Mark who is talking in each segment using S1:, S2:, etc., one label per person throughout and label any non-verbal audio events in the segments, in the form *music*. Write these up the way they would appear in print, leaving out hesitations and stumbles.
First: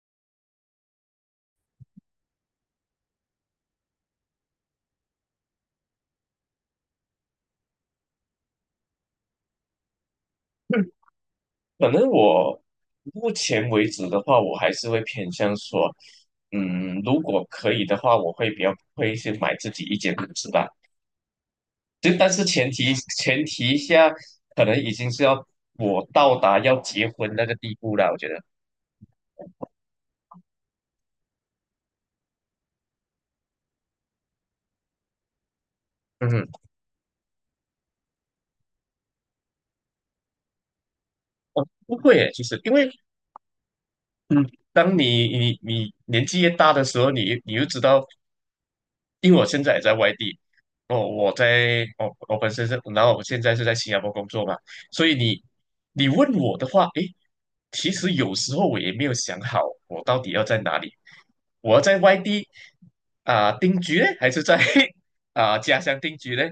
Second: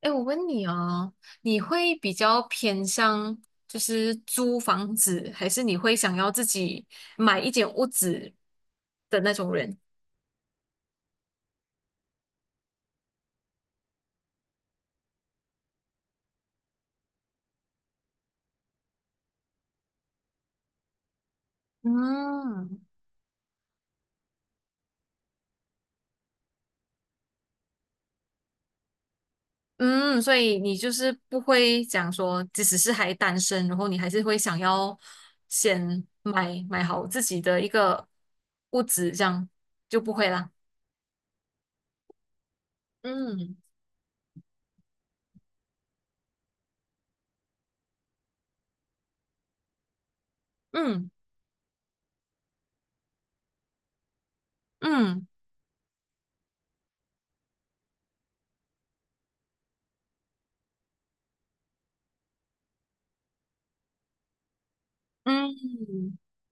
S1: 哎，我问你哦，你会比较偏向就是租房子，还是你会想要自己买一间屋子的那种人？
S2: 可能我目前为止的话，我还是会偏向说，如果可以的话，我会比较会去买自己一间屋子吧。就但是前
S1: 嗯
S2: 提前提下，可能已经是要我到达要结婚那个地步了。我觉得，
S1: 嗯，所以你就是不会讲说，即使是还单身，然后你还是会想要先
S2: 嗯，
S1: 买好自己的一个屋子，这样就不会啦。
S2: 哦，不会耶，其实因为，
S1: 嗯
S2: 嗯，当你年纪越大的时候，你又知道因为我现在也在外地，哦，
S1: 嗯
S2: 我在，我我本身是，然后我现在是在新加坡工作嘛，所以
S1: 嗯
S2: 你问我的话，诶，其实有时候我也没有想好，我到底要在哪里，我要在外地啊、定居呢，还是在 *laughs* 啊、家乡
S1: 嗯
S2: 定居呢？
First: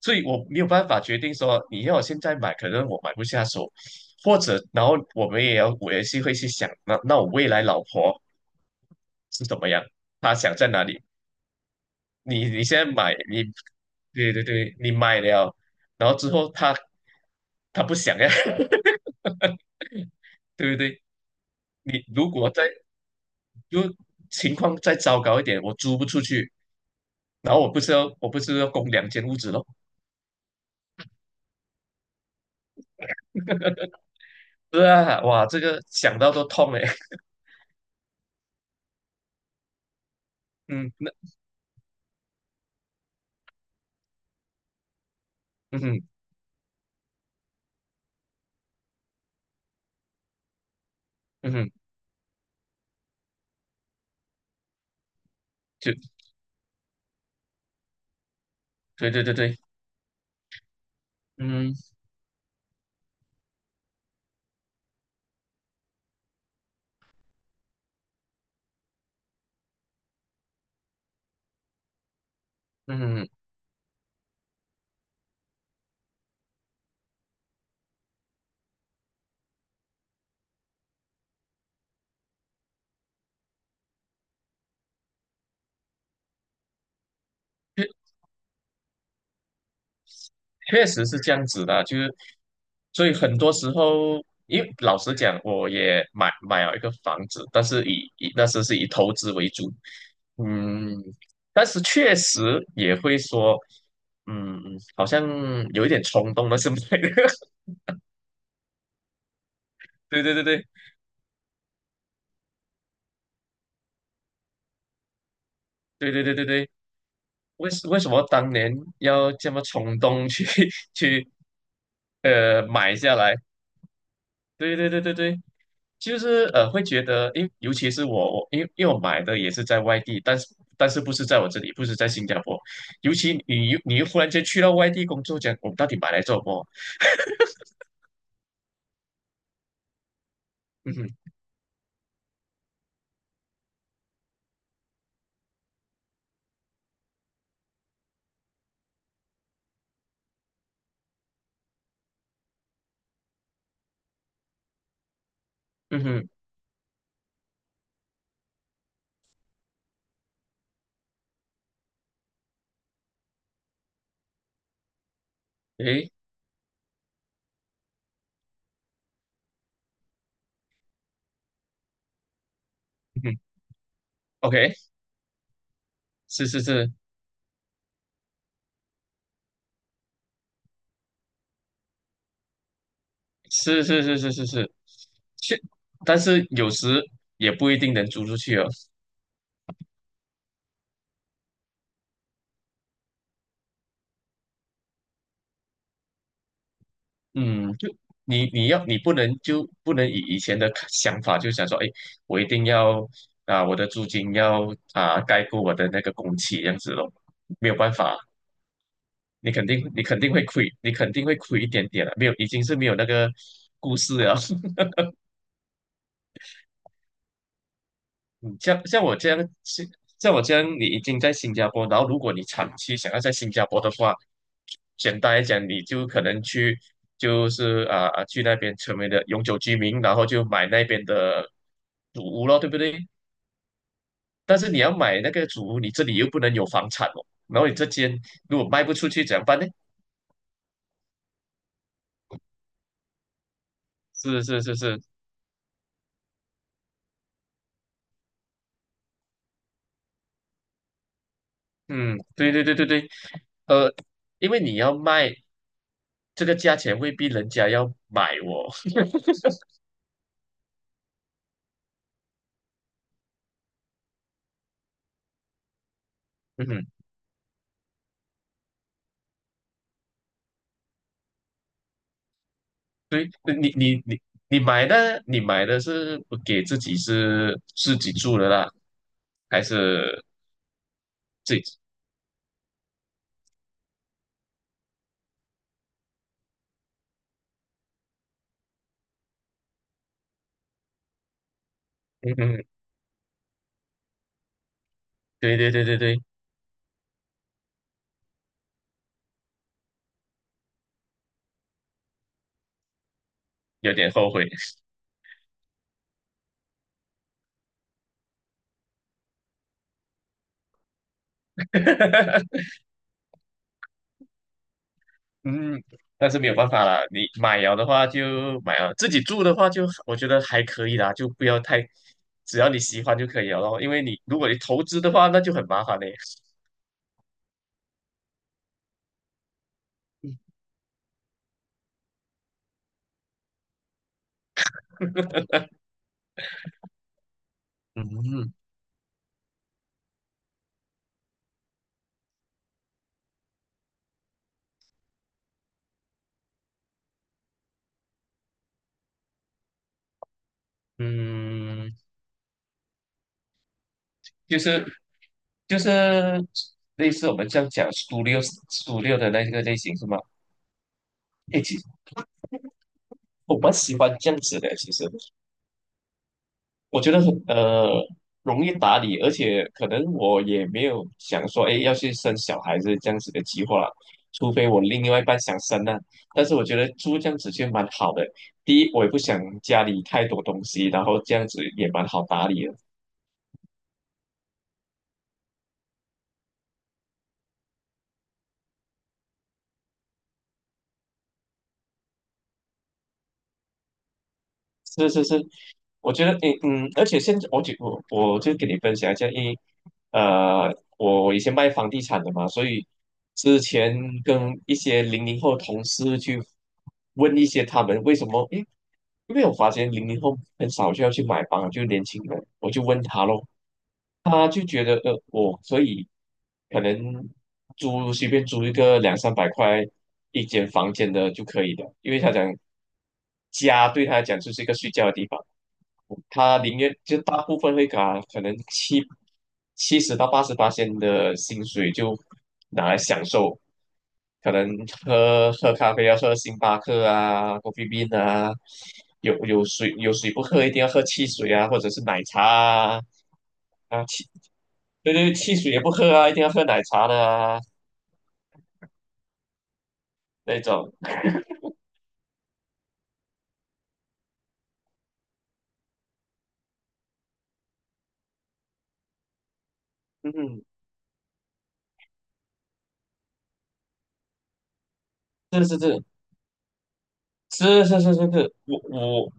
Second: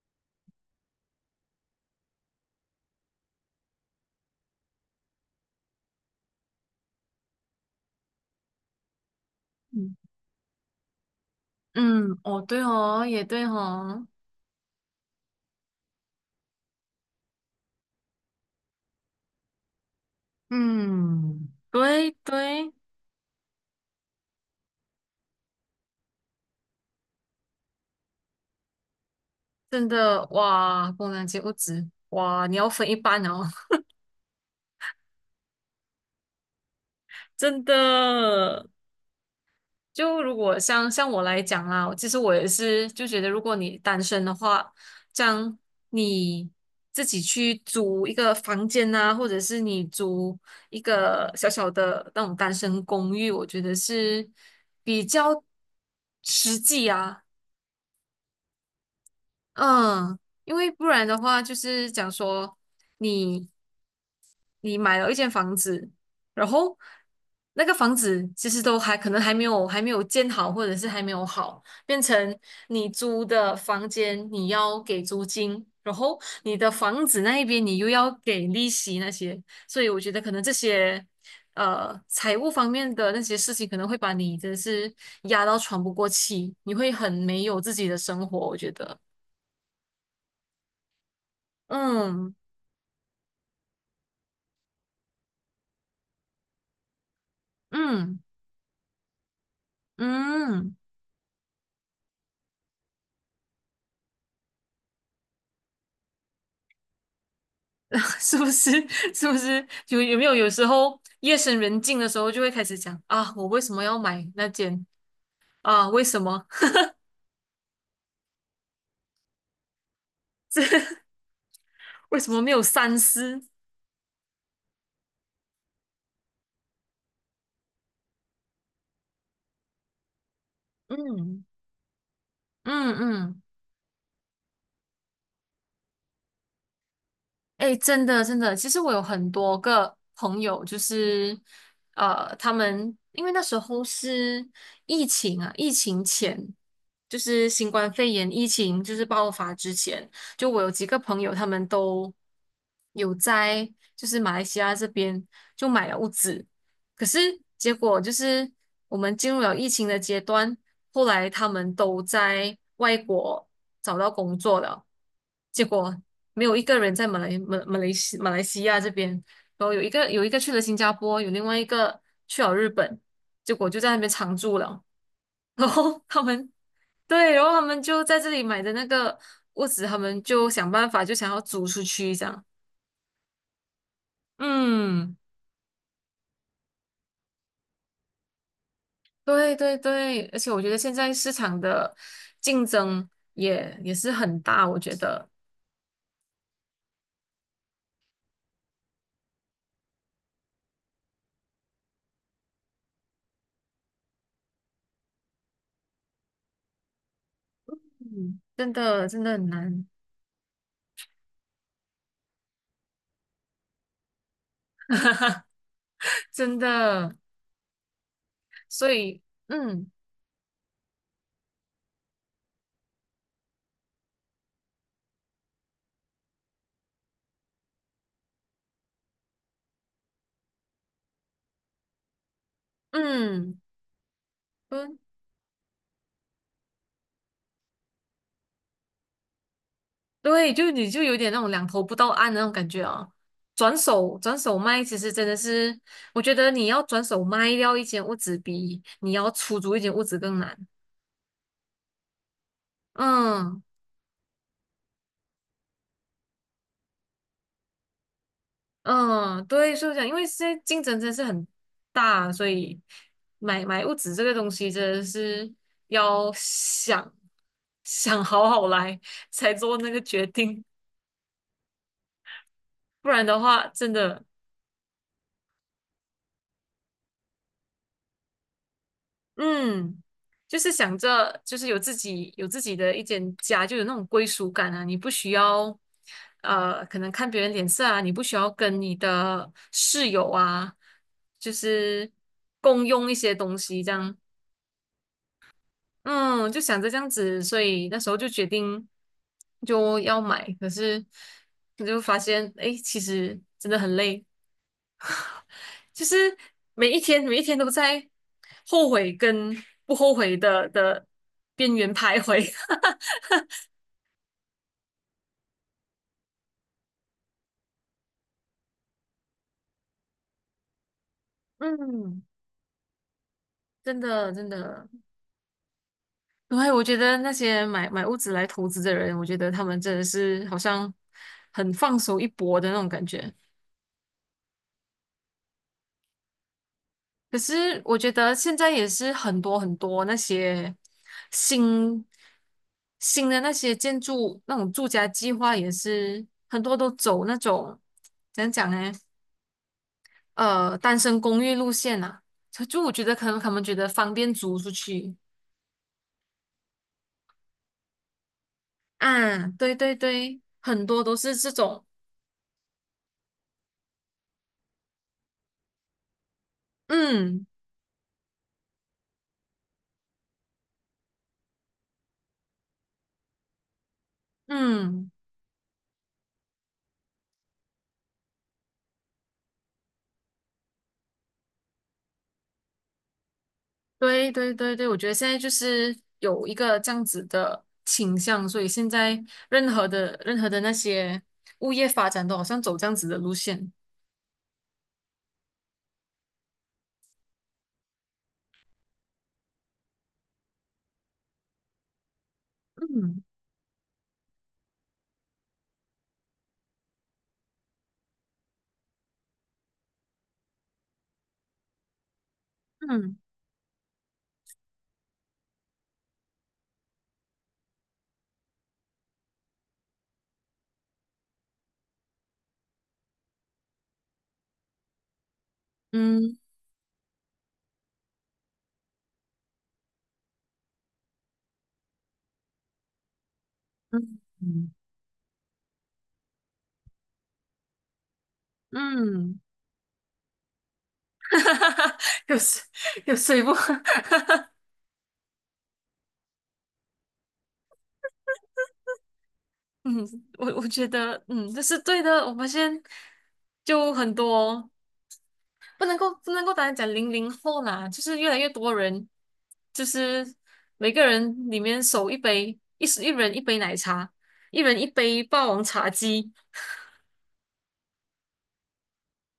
S2: 所以我没有办法决定说你要我现在买，可能我买不下手，或者然后我们也要我也是会去想，那我未来老婆是怎么样，
S1: 嗯
S2: 她想在哪里？
S1: 嗯，哦，
S2: 你
S1: 对
S2: 你现在
S1: 哦，
S2: 买
S1: 也
S2: 你，
S1: 对哦。
S2: 对对对，你买了，然后之后他不想呀，*laughs* 对不对？
S1: 嗯，
S2: 你
S1: 对
S2: 如果再
S1: 对，
S2: 就情况再糟糕一点，我租不出去，然后我不是要供两间屋子咯？
S1: 真的哇，工人阶不止哇，你要分一半哦。*laughs*
S2: 对啊，哇，这个想到都痛哎。*laughs*
S1: 真的。就如果像
S2: 嗯，
S1: 像
S2: 那
S1: 我来讲啦，其实我也是就觉得，如果你单身的话，这样
S2: 嗯哼
S1: 你自己去租一个房间啊，或者是你租一个小
S2: 嗯
S1: 小
S2: 哼，
S1: 的那种单身公寓，我觉得是比较
S2: 就
S1: 实际啊。
S2: 对对对对，
S1: 嗯。因为不然的话，就
S2: 嗯
S1: 是讲说你你买了一间房子，然后那个房子其实都还可能还没有建好，或者是还没有好，变成你租
S2: 嗯，
S1: 的房间你要给租金，然后你的房子那一边你又要给利息那些，所以我觉得可能这些财务方面的那些事情可能会把你真的是压到喘不过气，你会很没有自己的生活，我觉得。
S2: 确实是这样子的啊，就是
S1: 嗯
S2: 所以很多时候，因为老实讲，我也买了一个房子，但是
S1: 嗯
S2: 那时是以投资为主，
S1: 嗯。
S2: 嗯，但是确实也会说，嗯，好像有一点冲动了，是不是？*laughs*
S1: *laughs* 是不是？*laughs* 是不是？有有
S2: 对
S1: 没有
S2: 对对
S1: 有时
S2: 对
S1: 候夜深人静的时候，就会开始讲啊，我为什么要买那件啊？为
S2: 对
S1: 什
S2: 对对对
S1: 么
S2: 对，为什么当年要这么冲动去 *laughs* 去
S1: *laughs* 为什么没有
S2: 买
S1: 三
S2: 下来？
S1: 思？
S2: 对对对对对，就是会觉得，尤其是我因为我买的也是在外地，但是不是在
S1: 嗯
S2: 我这里，不是在新加坡，
S1: 嗯
S2: 尤其
S1: 嗯。
S2: 你又忽然间去到外地工作，讲我们到底买来做什么？
S1: 哎，诶真的真的，其实我有很多个朋友，就
S2: 嗯哼，
S1: 是他们因为那时候是疫情啊，疫情前就是新冠肺炎疫情就是爆发之前，就我有几个朋友，他们都有在就是马来西亚这边就买了
S2: 嗯
S1: 物
S2: 哼，
S1: 资。可是结果就是我们进入了疫情的阶段，后来他们都在外国找到工作了，结果
S2: 诶，
S1: 没有一个人在马来西亚这边，然后有一个去了新加坡，有另外一个去了日本，
S2: 嗯哼
S1: 结果就在那边常住
S2: ，OK，
S1: 了。*laughs* 然后他
S2: 是
S1: 们
S2: 是是
S1: 对，然后他们就在这里买的那个屋子，他们就想办法就想要租出去这样。
S2: 是是是是是是，
S1: 嗯。
S2: 是，但是有时也不一定能租出去哦。
S1: 对对对，而且我觉得现在市场的竞争也是很大，我觉得。
S2: 嗯，就你你要你不能就不能以以前的看想法，就想说，哎，我一定要啊，我的租金要啊盖过我的那个工期这样子咯，没有办法，
S1: 嗯，真的真的很
S2: 你肯
S1: 难。
S2: 定你肯定会亏，你肯定会亏一点点的，没有已经是没有那个故事了。*laughs*
S1: *laughs* 真的，
S2: 像
S1: 所
S2: 像我
S1: 以。
S2: 这样，
S1: 嗯
S2: 像我这样，你已经在新加坡，然后如果你长期想要在新加坡的话，简单来讲，你就可能去，就是去那边成为了永久居民，然后就买那边的主屋咯，对不对？
S1: 嗯
S2: 但是你要
S1: 嗯，
S2: 买那个主屋，你这里又不能有房产哦，然后你这间如果卖不出去怎么办呢？
S1: 对，就你就有点那种两头不到岸的那种感觉啊。转手转
S2: 是
S1: 手
S2: 是是
S1: 卖，其
S2: 是，
S1: 实真的是，我觉得你要转手卖掉一间屋子比你要出租一间屋子更难。
S2: 嗯，对对对对对，
S1: 嗯。
S2: 呃，因为你要卖这个价钱，未必人家要买哦。
S1: 嗯，对，是这样，因为现在竞争真的是很大，所以买物质这个东西真的是要
S2: *laughs* 嗯哼。
S1: 想好好来才做那个决定，不然
S2: 对，
S1: 的话，
S2: 你
S1: 真
S2: 你你
S1: 的。
S2: 你买的，你买的是不给自己是自己住的啦，还
S1: 嗯，
S2: 是
S1: 就是想着就
S2: 自
S1: 是有
S2: 己？
S1: 自己有自己的一间家，就有那种归属感啊，你不需要可能看别人脸色啊，你不需要跟你的室友啊，就是
S2: 嗯嗯，
S1: 共用一些东西这样。
S2: 对对对对对，
S1: 嗯，就想着这样子，所以那时候就决定就要买，可是我就发现，哎，其实真的
S2: 有
S1: 很
S2: 点
S1: 累，
S2: 后悔。
S1: 就是每一天每一天都在后悔跟不后悔的边缘徘徊。
S2: *laughs*
S1: *laughs*
S2: 嗯，但是没有办法啦，你买了的话就买了，自己住的话就我觉得还可以啦，就不要太，
S1: 嗯，
S2: 只要你喜欢就可以了咯。因
S1: 真
S2: 为你
S1: 的
S2: 如果
S1: 真
S2: 你投
S1: 的，
S2: 资的话，那就很麻烦嘞。
S1: 对，我觉得那些买屋子来投资的人，我觉得他们真的是好像很放手一搏的那种感觉。可是我觉得
S2: 嗯
S1: 现在也是很多很多那些新新的那些建筑那种住家计划，也是很多都走那种怎样讲呢？单身公寓路
S2: 嗯，
S1: 线啊，就我觉得可能他们觉得方便租
S2: 就
S1: 出
S2: 是
S1: 去
S2: 就是类似我们这样讲 studio 的
S1: 啊。
S2: 那个
S1: 对
S2: 类
S1: 对
S2: 型是吗？
S1: 对，很多都是这
S2: 诶，
S1: 种。
S2: 我蛮喜欢这样子的，其实我觉得很
S1: 嗯
S2: 容易打理，而且可能我也没有想说，哎，要去生小孩子这样子的计划，除非我另
S1: 嗯。
S2: 外一半想生呢、但是我觉得租这样子就蛮好的，第一，我也不想家里太多东西，然后这样子也蛮好打理的。
S1: 对对对对，我觉得现在就是有一个这样子的倾向，所以现在任何的那些物业发展都好像走这样子的路线。
S2: 是是是，我觉得，诶，而且现在我就跟你分享一下，因为我以前卖房地产的嘛，所以
S1: 嗯
S2: 之前跟一些零零后同事去问一些他们为什么，诶，因为我发现零零后很少就要去买房，就年轻人，我就问
S1: 嗯
S2: 他咯，他就觉得所以可能随便租一个两三百块一间房间的就可以的，因为他讲家对他来讲就是一个睡觉的地方。
S1: 嗯
S2: 他宁愿就大部分会搞，可能七七十到八十八千的薪水就拿来享受，
S1: 嗯
S2: 可能
S1: 嗯
S2: 喝喝咖啡要喝星巴克啊、c o f f 啊，有
S1: 嗯。
S2: 有水有水不喝一定要喝汽
S1: *laughs*
S2: 水
S1: 哈
S2: 啊，
S1: 哈
S2: 或者
S1: 哈
S2: 是奶
S1: *laughs* 有
S2: 茶
S1: 水
S2: 啊
S1: 有水不？*laughs*
S2: 啊对对汽水也不喝啊，一定要喝奶茶的啊
S1: 嗯，我
S2: 那
S1: 我觉
S2: 种，
S1: 得这是对的，我发现就很多。不能够单单讲00后啦，就是越来越多人，就是
S2: 嗯，
S1: 每个人里面手一杯，一人一杯奶茶，一人一杯霸王
S2: 是是
S1: 茶
S2: 是
S1: 姬。
S2: 是是是是是，我。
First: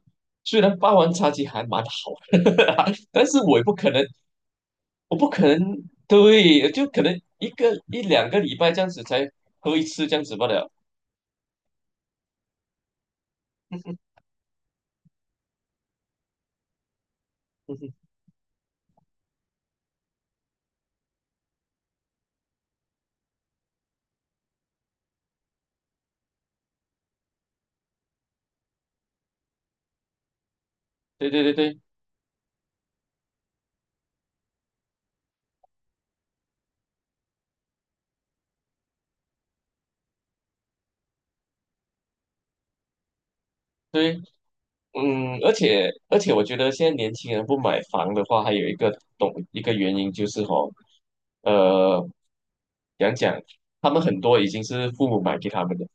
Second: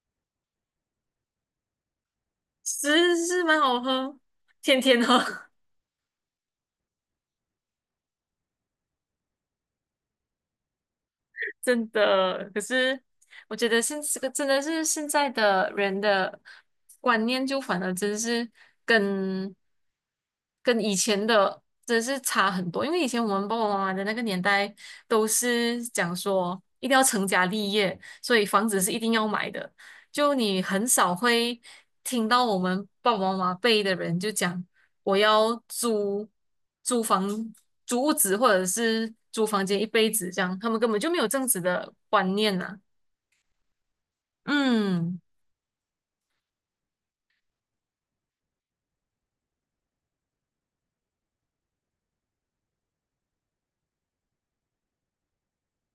S2: 虽然霸王茶姬还蛮好的，*laughs*
S1: 是
S2: 但是
S1: 是
S2: 我
S1: 蛮
S2: 也不
S1: 好
S2: 可能
S1: 喝，天天
S2: 我不
S1: 喝。
S2: 可
S1: *laughs*
S2: 能，对，就可能一个一两个礼拜这样子才喝一次这样子罢了。
S1: 真的，可是我觉得现
S2: *laughs*
S1: 这个真的是现在的人的观念，就
S2: 嗯
S1: 反而
S2: 哼
S1: 真是跟跟以前的真是差很多。因为以前我们爸爸妈妈的那个年代，都是讲说一定要成家立业，所以房子是一定要买的。就你很少
S2: 对对对
S1: 会
S2: 对
S1: 听到我们爸爸妈妈辈的人就讲我要租房、租屋子或者是租房间一辈子这样，他们根本就没有这样子的观念呐、
S2: 对，
S1: 嗯。
S2: 而且，我觉得现在年轻人不买房的话，还有一个懂一个原因就是吼，呃，讲讲他们很多已经是父母买给他们的，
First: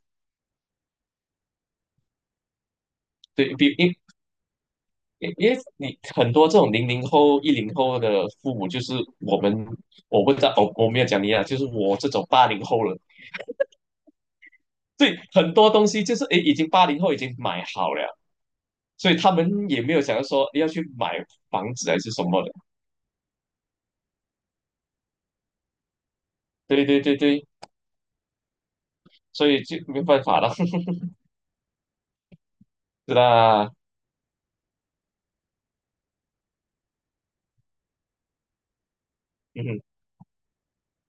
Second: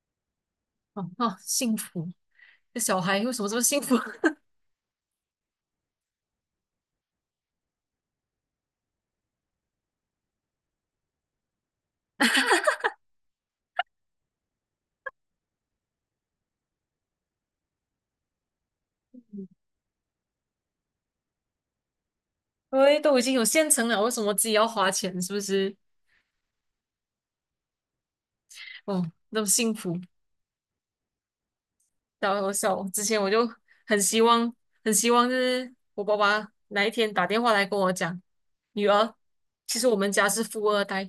S1: 哦哦，幸福，这小孩为什么
S2: 对
S1: 这么
S2: 比
S1: 幸
S2: 因
S1: 福？*laughs*
S2: 因因为你很多这种零零后、10后的父母，就是我们我不知道，我没有讲你啊，就是我这种八零后了。对，很多东西就是诶，已经八零后已经买好了，所以他们也没有想要说诶要去买房子还是什么的。
S1: 喂，都已经有现成了，为什么自己要花钱？是不是？
S2: 对对对对，
S1: 哦，那么
S2: 所以
S1: 幸
S2: 就
S1: 福。
S2: 没办法了。*laughs*
S1: 我笑。之
S2: 是
S1: 前我就
S2: 啦，
S1: 很希望，很希望就是我爸爸哪一天打电话来跟我讲，女儿，其
S2: 嗯，
S1: 实我们家是富二代。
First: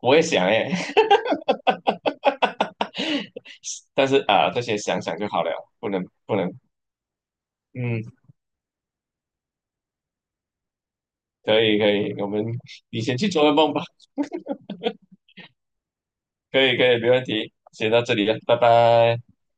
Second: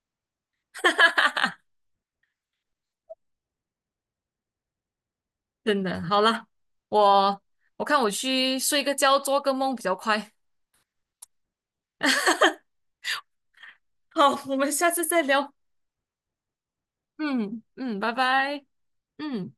S2: 我也想诶，
S1: *laughs*
S2: *laughs* 但是啊，这些想想就好了，
S1: 真
S2: 不
S1: 的。
S2: 能
S1: 好
S2: 不
S1: 了，
S2: 能，
S1: 我我看我
S2: 嗯，
S1: 去睡个觉，做个梦比较快。
S2: 可以可以，
S1: *laughs*
S2: 你先去做个梦吧，
S1: 好，我们下次再聊。
S2: 可以可以，没问题，
S1: 嗯
S2: 先
S1: 嗯，
S2: 到
S1: 拜
S2: 这里了，拜
S1: 拜。
S2: 拜。
S1: 嗯。